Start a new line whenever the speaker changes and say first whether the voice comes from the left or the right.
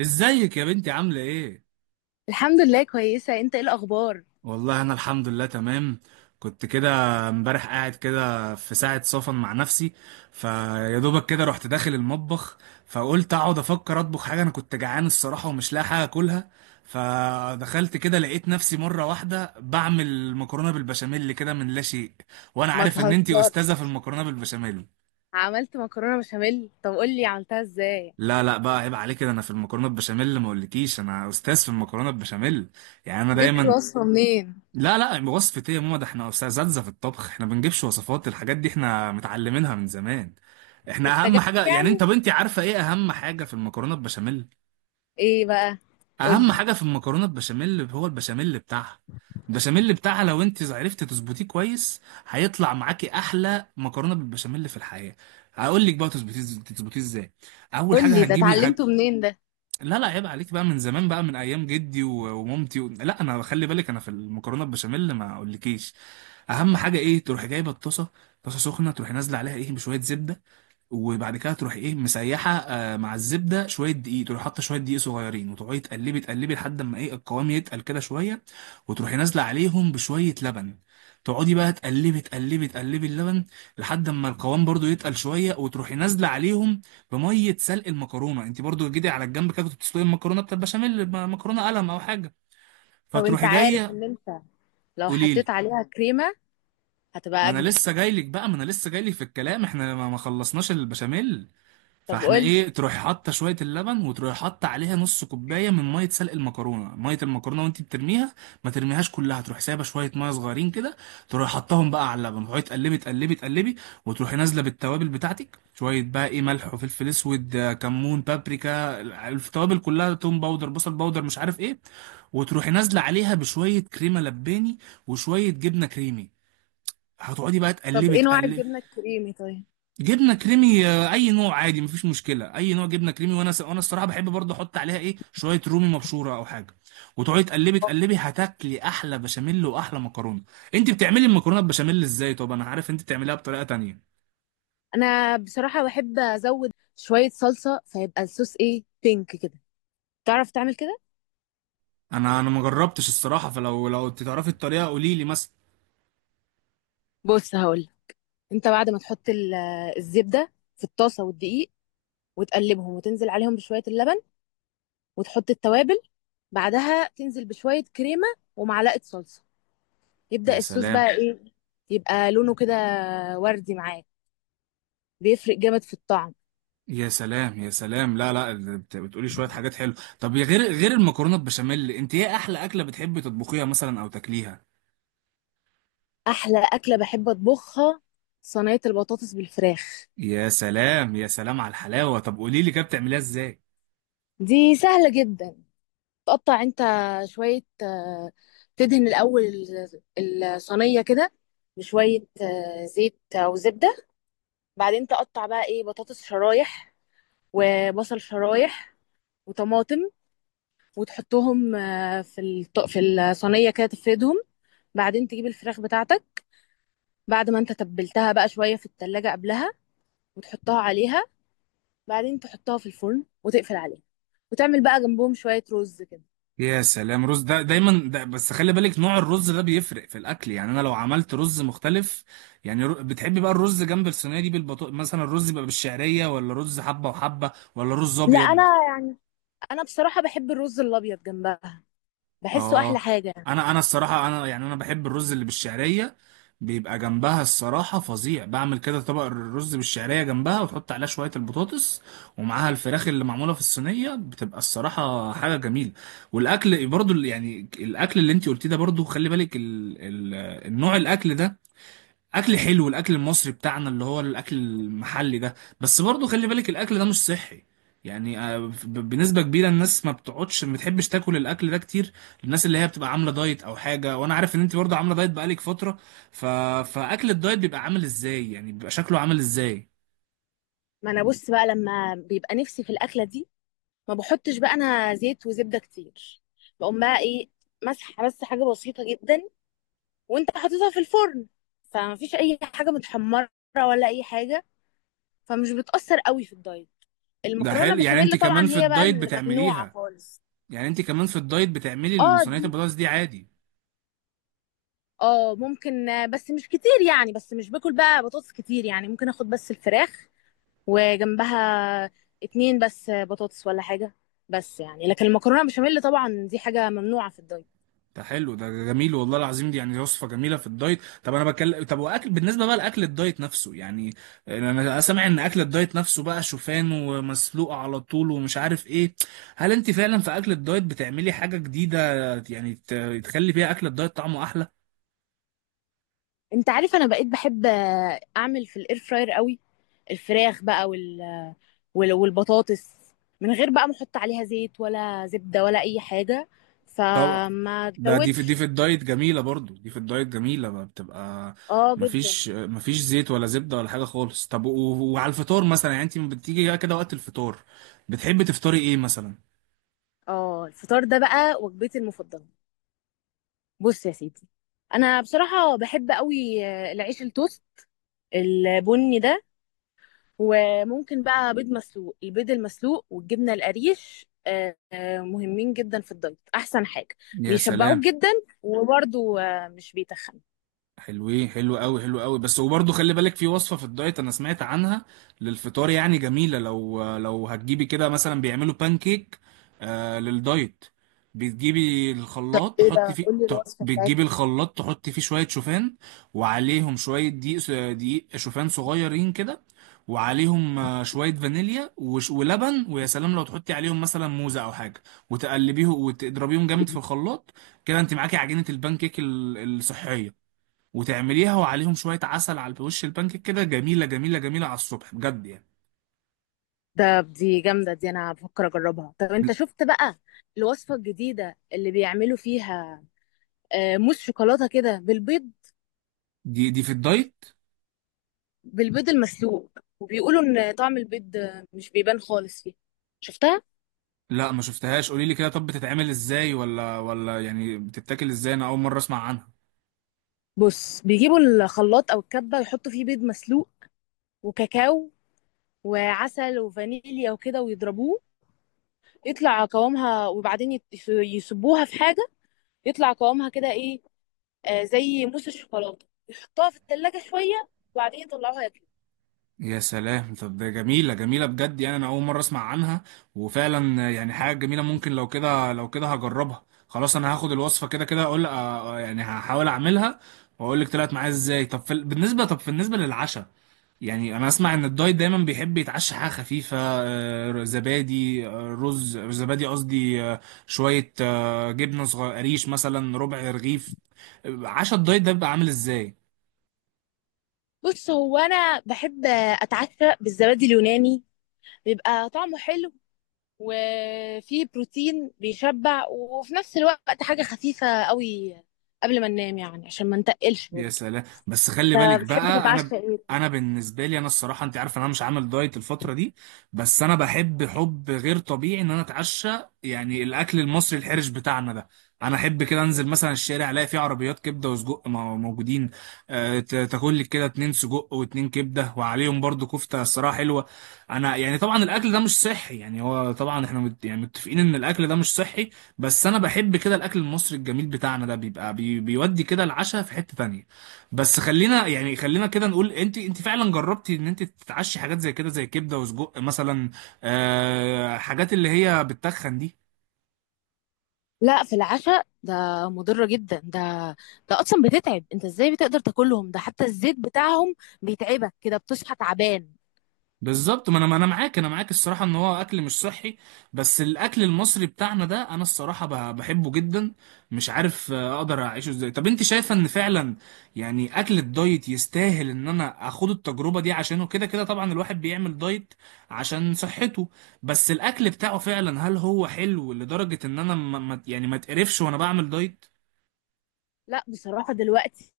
right: ازيك يا بنتي عاملة ايه؟
left: الحمد لله، كويسة. انت ايه الأخبار؟
right: والله انا الحمد لله تمام. كنت كده امبارح قاعد كده في ساعة صفن مع نفسي، فيا دوبك كده رحت داخل المطبخ، فقلت اقعد افكر اطبخ حاجة، انا كنت جعان الصراحة ومش لاقي حاجة اكلها. فدخلت كده لقيت نفسي مرة واحدة بعمل مكرونة بالبشاميل كده من لا شيء، وانا
left: ما
right: عارف ان انتي
left: تهزر.
right: استاذة في المكرونة بالبشاميل.
left: عملت مكرونة بشاميل؟ طب قولي عملتها ازاي؟
right: لا لا بقى، عيب عليك كده، انا في المكرونه بالبشاميل ما اقولكيش، انا استاذ في المكرونه بالبشاميل. يعني انا
left: جبت
right: دايما.
left: الوصفة منين؟
right: لا لا، وصفة ايه يا ماما، ده احنا اساتذة في الطبخ، احنا بنجيبش وصفات الحاجات دي، احنا متعلمينها من زمان. احنا اهم
left: اتجبت
right: حاجة، يعني
left: يعني؟
right: انت بنتي عارفة ايه اهم حاجة في المكرونة البشاميل؟
left: ايه بقى؟ قولي.
right: اهم حاجة في المكرونة البشاميل هو البشاميل بتاعها. البشاميل بتاعها لو انت عرفتي تظبطيه كويس، هيطلع معاكي احلى مكرونة بالبشاميل في الحياة. هقول لك بقى تظبطيه. تظبطيه ازاي؟ اول حاجة
left: قولي، ده
right: هتجيبي.
left: اتعلمته منين ده؟
right: لا لا عيب عليك بقى، من زمان بقى، من ايام جدي ومامتي و... لا انا خلي بالك، انا في المكرونه البشاميل ما اقولكيش. اهم حاجه ايه؟ تروحي جايبه الطاسه، طاسه سخنه، تروحي نازله عليها ايه بشويه زبده، وبعد كده تروح ايه مسيحه آه مع الزبده شويه دقيق، تروح حاطه شويه دقيق صغيرين وتقعدي تقلبي تقلبي لحد ما ايه القوام يتقل كده شويه، وتروحي نازله عليهم بشويه لبن. تقعدي بقى تقلبي تقلبي تقلبي اللبن لحد ما القوام برضو يتقل شويه، وتروحي نازله عليهم بميه سلق المكرونه. انت برضو جيتي على الجنب كده كنت بتسلقي المكرونه بتاعت البشاميل، مكرونه قلم او حاجه،
left: طب انت
right: فتروحي
left: عارف
right: جايه.
left: ان انت لو
right: قولي لي.
left: حطيت عليها كريمة هتبقى
right: ما انا
left: أجمل.
right: لسه جاي لك بقى، ما انا لسه جاي لك في الكلام، احنا ما خلصناش البشاميل.
left: طب
right: فاحنا
left: قولي.
right: ايه تروح حاطه شويه اللبن، وتروح حاطه عليها نص كوبايه من ميه سلق المكرونه، ميه المكرونه وانت بترميها ما ترميهاش كلها، تروح سايبه شويه ميه صغيرين كده، تروح حطهم بقى على اللبن وتقعدي تقلبي تقلبي تقلبي، وتروحي نازله بالتوابل بتاعتك، شويه بقى ايه ملح وفلفل اسود، آه، كمون، بابريكا، التوابل كلها، توم باودر، بصل باودر، مش عارف ايه. وتروحي نازله عليها بشويه كريمه لباني وشويه جبنه كريمي، هتقعدي بقى
left: طب
right: تقلبي
left: ايه نوع
right: تقلبي.
left: الجبنة الكريمي طيب؟
right: جبنه كريمي آه، اي نوع عادي، مفيش مشكله، اي نوع جبنه كريمي. وانا الصراحه بحب برضه احط عليها ايه شويه رومي مبشوره او حاجه، وتقعدي تقلبي تقلبي هتاكلي احلى بشاميل واحلى مكرونه. انت بتعملي المكرونه بشاميل ازاي؟ طب انا عارف انت بتعمليها بطريقه تانية.
left: أنا بصراحة بحب أزود شوية صلصة، فيبقى الصوص ايه؟ بينك كده. تعرف تعمل كده؟
right: انا ما جربتش الصراحه، فلو انت تعرفي الطريقه قولي لي مثلا.
left: بص هقولك. انت بعد ما تحط الزبدة في الطاسة والدقيق، وتقلبهم وتنزل عليهم بشوية اللبن، وتحط التوابل، بعدها تنزل بشوية كريمة ومعلقة صلصة، يبدأ
right: يا
left: الصوص
right: سلام،
left: بقى ايه، يبقى لونه كده وردي معاك. بيفرق جامد في الطعم.
right: يا سلام. يا سلام، لا لا، بتقولي شويه حاجات حلوه. طب يا غير المكرونه بشاميل، انت ايه احلى اكله بتحبي تطبخيها مثلا او تاكليها؟
left: أحلى أكلة بحب أطبخها صينية البطاطس بالفراخ.
right: يا سلام، يا سلام على الحلاوه. طب قولي لي كده بتعمليها ازاي؟
left: دي سهلة جدا. تقطع انت شوية، تدهن الأول الصينية كده بشوية زيت أو زبدة. بعدين تقطع بقى ايه بطاطس شرايح، وبصل شرايح، وطماطم، وتحطهم في الصينيه كده تفردهم. بعدين تجيب الفراخ بتاعتك بعد ما انت تبلتها بقى شويه في التلاجة قبلها، وتحطها عليها. بعدين تحطها في الفرن وتقفل عليها، وتعمل بقى جنبهم شويه رز كده.
right: يا سلام. رز ده دايما ده، بس خلي بالك نوع الرز ده بيفرق في الاكل، يعني انا لو عملت رز مختلف، يعني بتحبي بقى الرز جنب الصينيه دي بالبطو مثلا، الرز بيبقى بالشعريه، ولا رز حبه وحبه، ولا رز
left: لا، انا
right: ابيض؟
left: يعني انا بصراحه بحب الرز الابيض جنبها، بحسه احلى
right: اه.
left: حاجه.
right: انا الصراحه انا يعني انا بحب الرز اللي بالشعريه، بيبقى جنبها الصراحه فظيع. بعمل كده طبق الرز بالشعريه جنبها، وتحط عليها شويه البطاطس ومعاها الفراخ اللي معموله في الصينيه، بتبقى الصراحه حاجه جميله. والاكل برضو يعني الاكل اللي انت قلتيه ده برضو خلي بالك ال ال النوع الاكل ده اكل حلو، الاكل المصري بتاعنا اللي هو الاكل المحلي ده، بس برضو خلي بالك الاكل ده مش صحي. يعني آه، بنسبة كبيرة الناس ما بتقعدش، ما بتحبش تاكل الاكل ده كتير، الناس اللي هي بتبقى عاملة دايت او حاجة، وانا عارف ان انت برضو عاملة دايت بقالك فترة. ف... فاكل الدايت بيبقى عامل ازاي؟ يعني بيبقى شكله عامل ازاي؟
left: ما انا بص بقى، لما بيبقى نفسي في الاكله دي ما بحطش بقى انا زيت وزبده كتير. بقوم بقى ايه مسحه بس حاجه بسيطه جدا، وانت حاططها في الفرن، فمفيش اي حاجه متحمره ولا اي حاجه، فمش بتاثر قوي في الدايت.
right: ده
left: المكرونه
right: حلو، يعني انت
left: بشاميل
right: كمان
left: طبعا
right: في
left: هي بقى
right: الدايت
left: الممنوعه
right: بتعمليها،
left: خالص.
right: يعني انت كمان في الدايت بتعملي
left: اه، دي.
right: المصنعات البطاطس دي عادي.
left: اه ممكن، بس مش كتير يعني، بس مش باكل بقى بطاطس كتير يعني، ممكن اخد بس الفراخ، وجنبها اتنين بس بطاطس ولا حاجه، بس يعني. لكن المكرونه بشاميل طبعا دي حاجه ممنوعه في الدايت.
right: ده حلو، ده جميل والله العظيم، دي يعني وصفة جميلة في الدايت. طب انا بكلم، طب واكل بالنسبة بقى لاكل الدايت نفسه يعني، انا سامع ان اكل الدايت نفسه بقى شوفان ومسلوق على طول ومش عارف ايه. هل انت فعلا في اكل الدايت بتعملي حاجة جديدة، يعني تخلي بيها اكل الدايت طعمه احلى؟
left: انت عارف انا بقيت بحب اعمل في الاير فراير قوي الفراخ بقى، والبطاطس، من غير بقى ما احط عليها زيت ولا زبدة ولا اي حاجة،
right: طبعا.
left: فما
right: ده دي في
left: تزودش.
right: دي في الدايت جميلة، برضو دي في الدايت جميلة بقى، بتبقى
left: اه جدا.
right: مفيش زيت ولا زبدة ولا حاجة خالص. طب وعلى الفطار مثلا، يعني انت بتيجي كده وقت الفطار بتحبي تفطري ايه مثلا؟
left: اه، الفطار ده بقى وجبتي المفضلة. بص يا سيدي، انا بصراحة بحب قوي العيش التوست البني ده، وممكن بقى بيض مسلوق. البيض المسلوق والجبنة القريش مهمين جدا في الدايت، احسن حاجة.
right: يا
left: بيشبعوك
right: سلام.
left: جدا، وبرضو مش بيتخن.
right: حلوين، حلو قوي، حلو قوي، بس وبرضه خلي بالك في وصفة في الدايت انا سمعت عنها للفطار، يعني جميلة. لو لو هتجيبي كده مثلا، بيعملوا بانكيك آه للدايت، بتجيبي الخلاط تحطي فيه، بتجيبي الخلاط تحطي فيه شوية شوفان، وعليهم شوية دقيق، دقيق شوفان صغيرين كده، وعليهم آه، شوية فانيليا ولبن، ويا سلام لو تحطي عليهم مثلا موزة أو حاجة، وتقلبيهم وتضربيهم جامد في الخلاط، كده أنت معاكي عجينة البانكيك الصحية، وتعمليها وعليهم شوية عسل على وش البانكيك، كده جميلة جميلة جميلة على الصبح بجد يعني.
left: دي جامدة. دي أنا بفكر أجربها. طب أنت شفت بقى الوصفة الجديدة اللي بيعملوا فيها، موس شوكولاتة كده بالبيض،
right: دي دي في الدايت.
left: بالبيض المسلوق؟ وبيقولوا إن طعم البيض مش بيبان خالص فيه. شفتها؟
right: لا ما شفتهاش، قولي لي كده طب بتتعمل ازاي، ولا يعني بتتاكل ازاي؟ انا اول مرة اسمع عنها.
left: بص، بيجيبوا الخلاط أو الكبة يحطوا فيه بيض مسلوق، وكاكاو، وعسل وفانيليا وكده، ويضربوه يطلع قوامها. وبعدين يصبوها في حاجة، يطلع قوامها كده إيه، زي موس الشوكولاتة، يحطوها في التلاجة شوية، وبعدين يطلعوها.
right: يا سلام، طب ده جميلة جميلة بجد يعني، أنا أول مرة أسمع عنها، وفعلا يعني حاجة جميلة ممكن. لو كده لو كده هجربها، خلاص أنا هاخد الوصفة كده كده، أقول آه، آه، يعني هحاول أعملها وأقول لك طلعت معايا إزاي. طب في بالنسبة، طب بالنسبة للعشاء، يعني أنا أسمع إن الدايت دايما بيحب يتعشى حاجة خفيفة، آه، زبادي، آه، رز، زبادي قصدي، آه، شوية آه، جبنة صغير قريش مثلا، ربع رغيف. عشاء الدايت ده بيبقى عامل إزاي؟
left: بص، هو انا بحب اتعشى بالزبادي اليوناني. بيبقى طعمه حلو، وفيه بروتين بيشبع، وفي نفس الوقت حاجة خفيفة قوي قبل ما ننام يعني، عشان ما نتقلش
right: يا
left: برضه.
right: سلام. بس خلي بالك
left: بتحب
right: بقى
left: تتعشى
right: انا،
left: ايه؟
right: انا بالنسبه لي انا الصراحه انت عارف ان انا مش عامل دايت الفتره دي، بس انا بحب حب غير طبيعي ان انا اتعشى، يعني الاكل المصري الحرش بتاعنا ده. انا احب كده انزل مثلا الشارع الاقي فيه عربيات كبده وسجق موجودين، آه، تاكل لك كده اتنين سجق واتنين كبده وعليهم برضو كفته الصراحه حلوه. انا يعني طبعا الاكل ده مش صحي، يعني هو طبعا احنا يعني متفقين ان الاكل ده مش صحي، بس انا بحب كده الاكل المصري الجميل بتاعنا ده، بيبقى بيودي كده العشاء في حته تانية. بس خلينا يعني خلينا كده نقول، انت فعلا جربتي ان انت تتعشي حاجات زي كده، زي كبده وسجق مثلا، آه، حاجات اللي هي بتتخن دي؟
left: لا، في العشاء ده مضرة جدا. ده ده اصلا بتتعب. انت ازاي بتقدر تاكلهم؟ ده حتى الزيت بتاعهم بيتعبك كده، بتصحى تعبان.
right: بالظبط، ما انا معاك، انا معاك الصراحه ان هو اكل مش صحي، بس الاكل المصري بتاعنا ده انا الصراحه بحبه جدا، مش عارف آه، اقدر اعيشه ازاي. طب انت شايفه ان فعلا يعني اكل الدايت يستاهل ان انا اخد التجربه دي عشانه؟ كده كده طبعا الواحد بيعمل دايت عشان صحته، بس الاكل بتاعه فعلا هل هو حلو لدرجه ان انا يعني ما اتقرفش وانا بعمل دايت؟
left: لا بصراحة دلوقتي،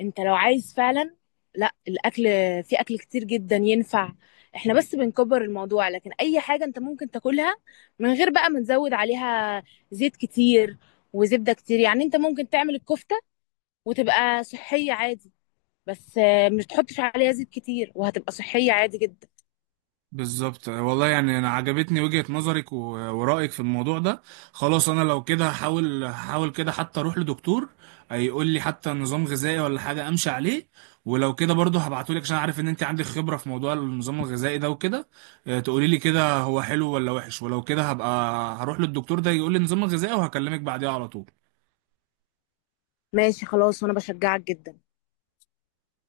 left: انت لو عايز فعلا، لا، الاكل، في اكل كتير جدا ينفع. احنا بس بنكبر الموضوع، لكن اي حاجة انت ممكن تاكلها من غير بقى ما نزود عليها زيت كتير وزبدة كتير. يعني انت ممكن تعمل الكفتة وتبقى صحية عادي، بس مش تحطش عليها زيت كتير، وهتبقى صحية عادي جدا.
right: بالظبط والله، يعني انا عجبتني وجهة نظرك ورأيك في الموضوع ده. خلاص انا لو كده هحاول، هحاول كده حتى اروح لدكتور هيقول لي حتى نظام غذائي ولا حاجة امشي عليه، ولو كده برضه هبعتهولك، عشان عارف ان انت عندك خبرة في موضوع النظام الغذائي ده وكده، آه، تقولي لي كده هو حلو ولا وحش، ولو كده هبقى هروح للدكتور ده يقول لي النظام الغذائي وهكلمك بعديها على طول.
left: ماشي خلاص، وانا بشجعك جدا.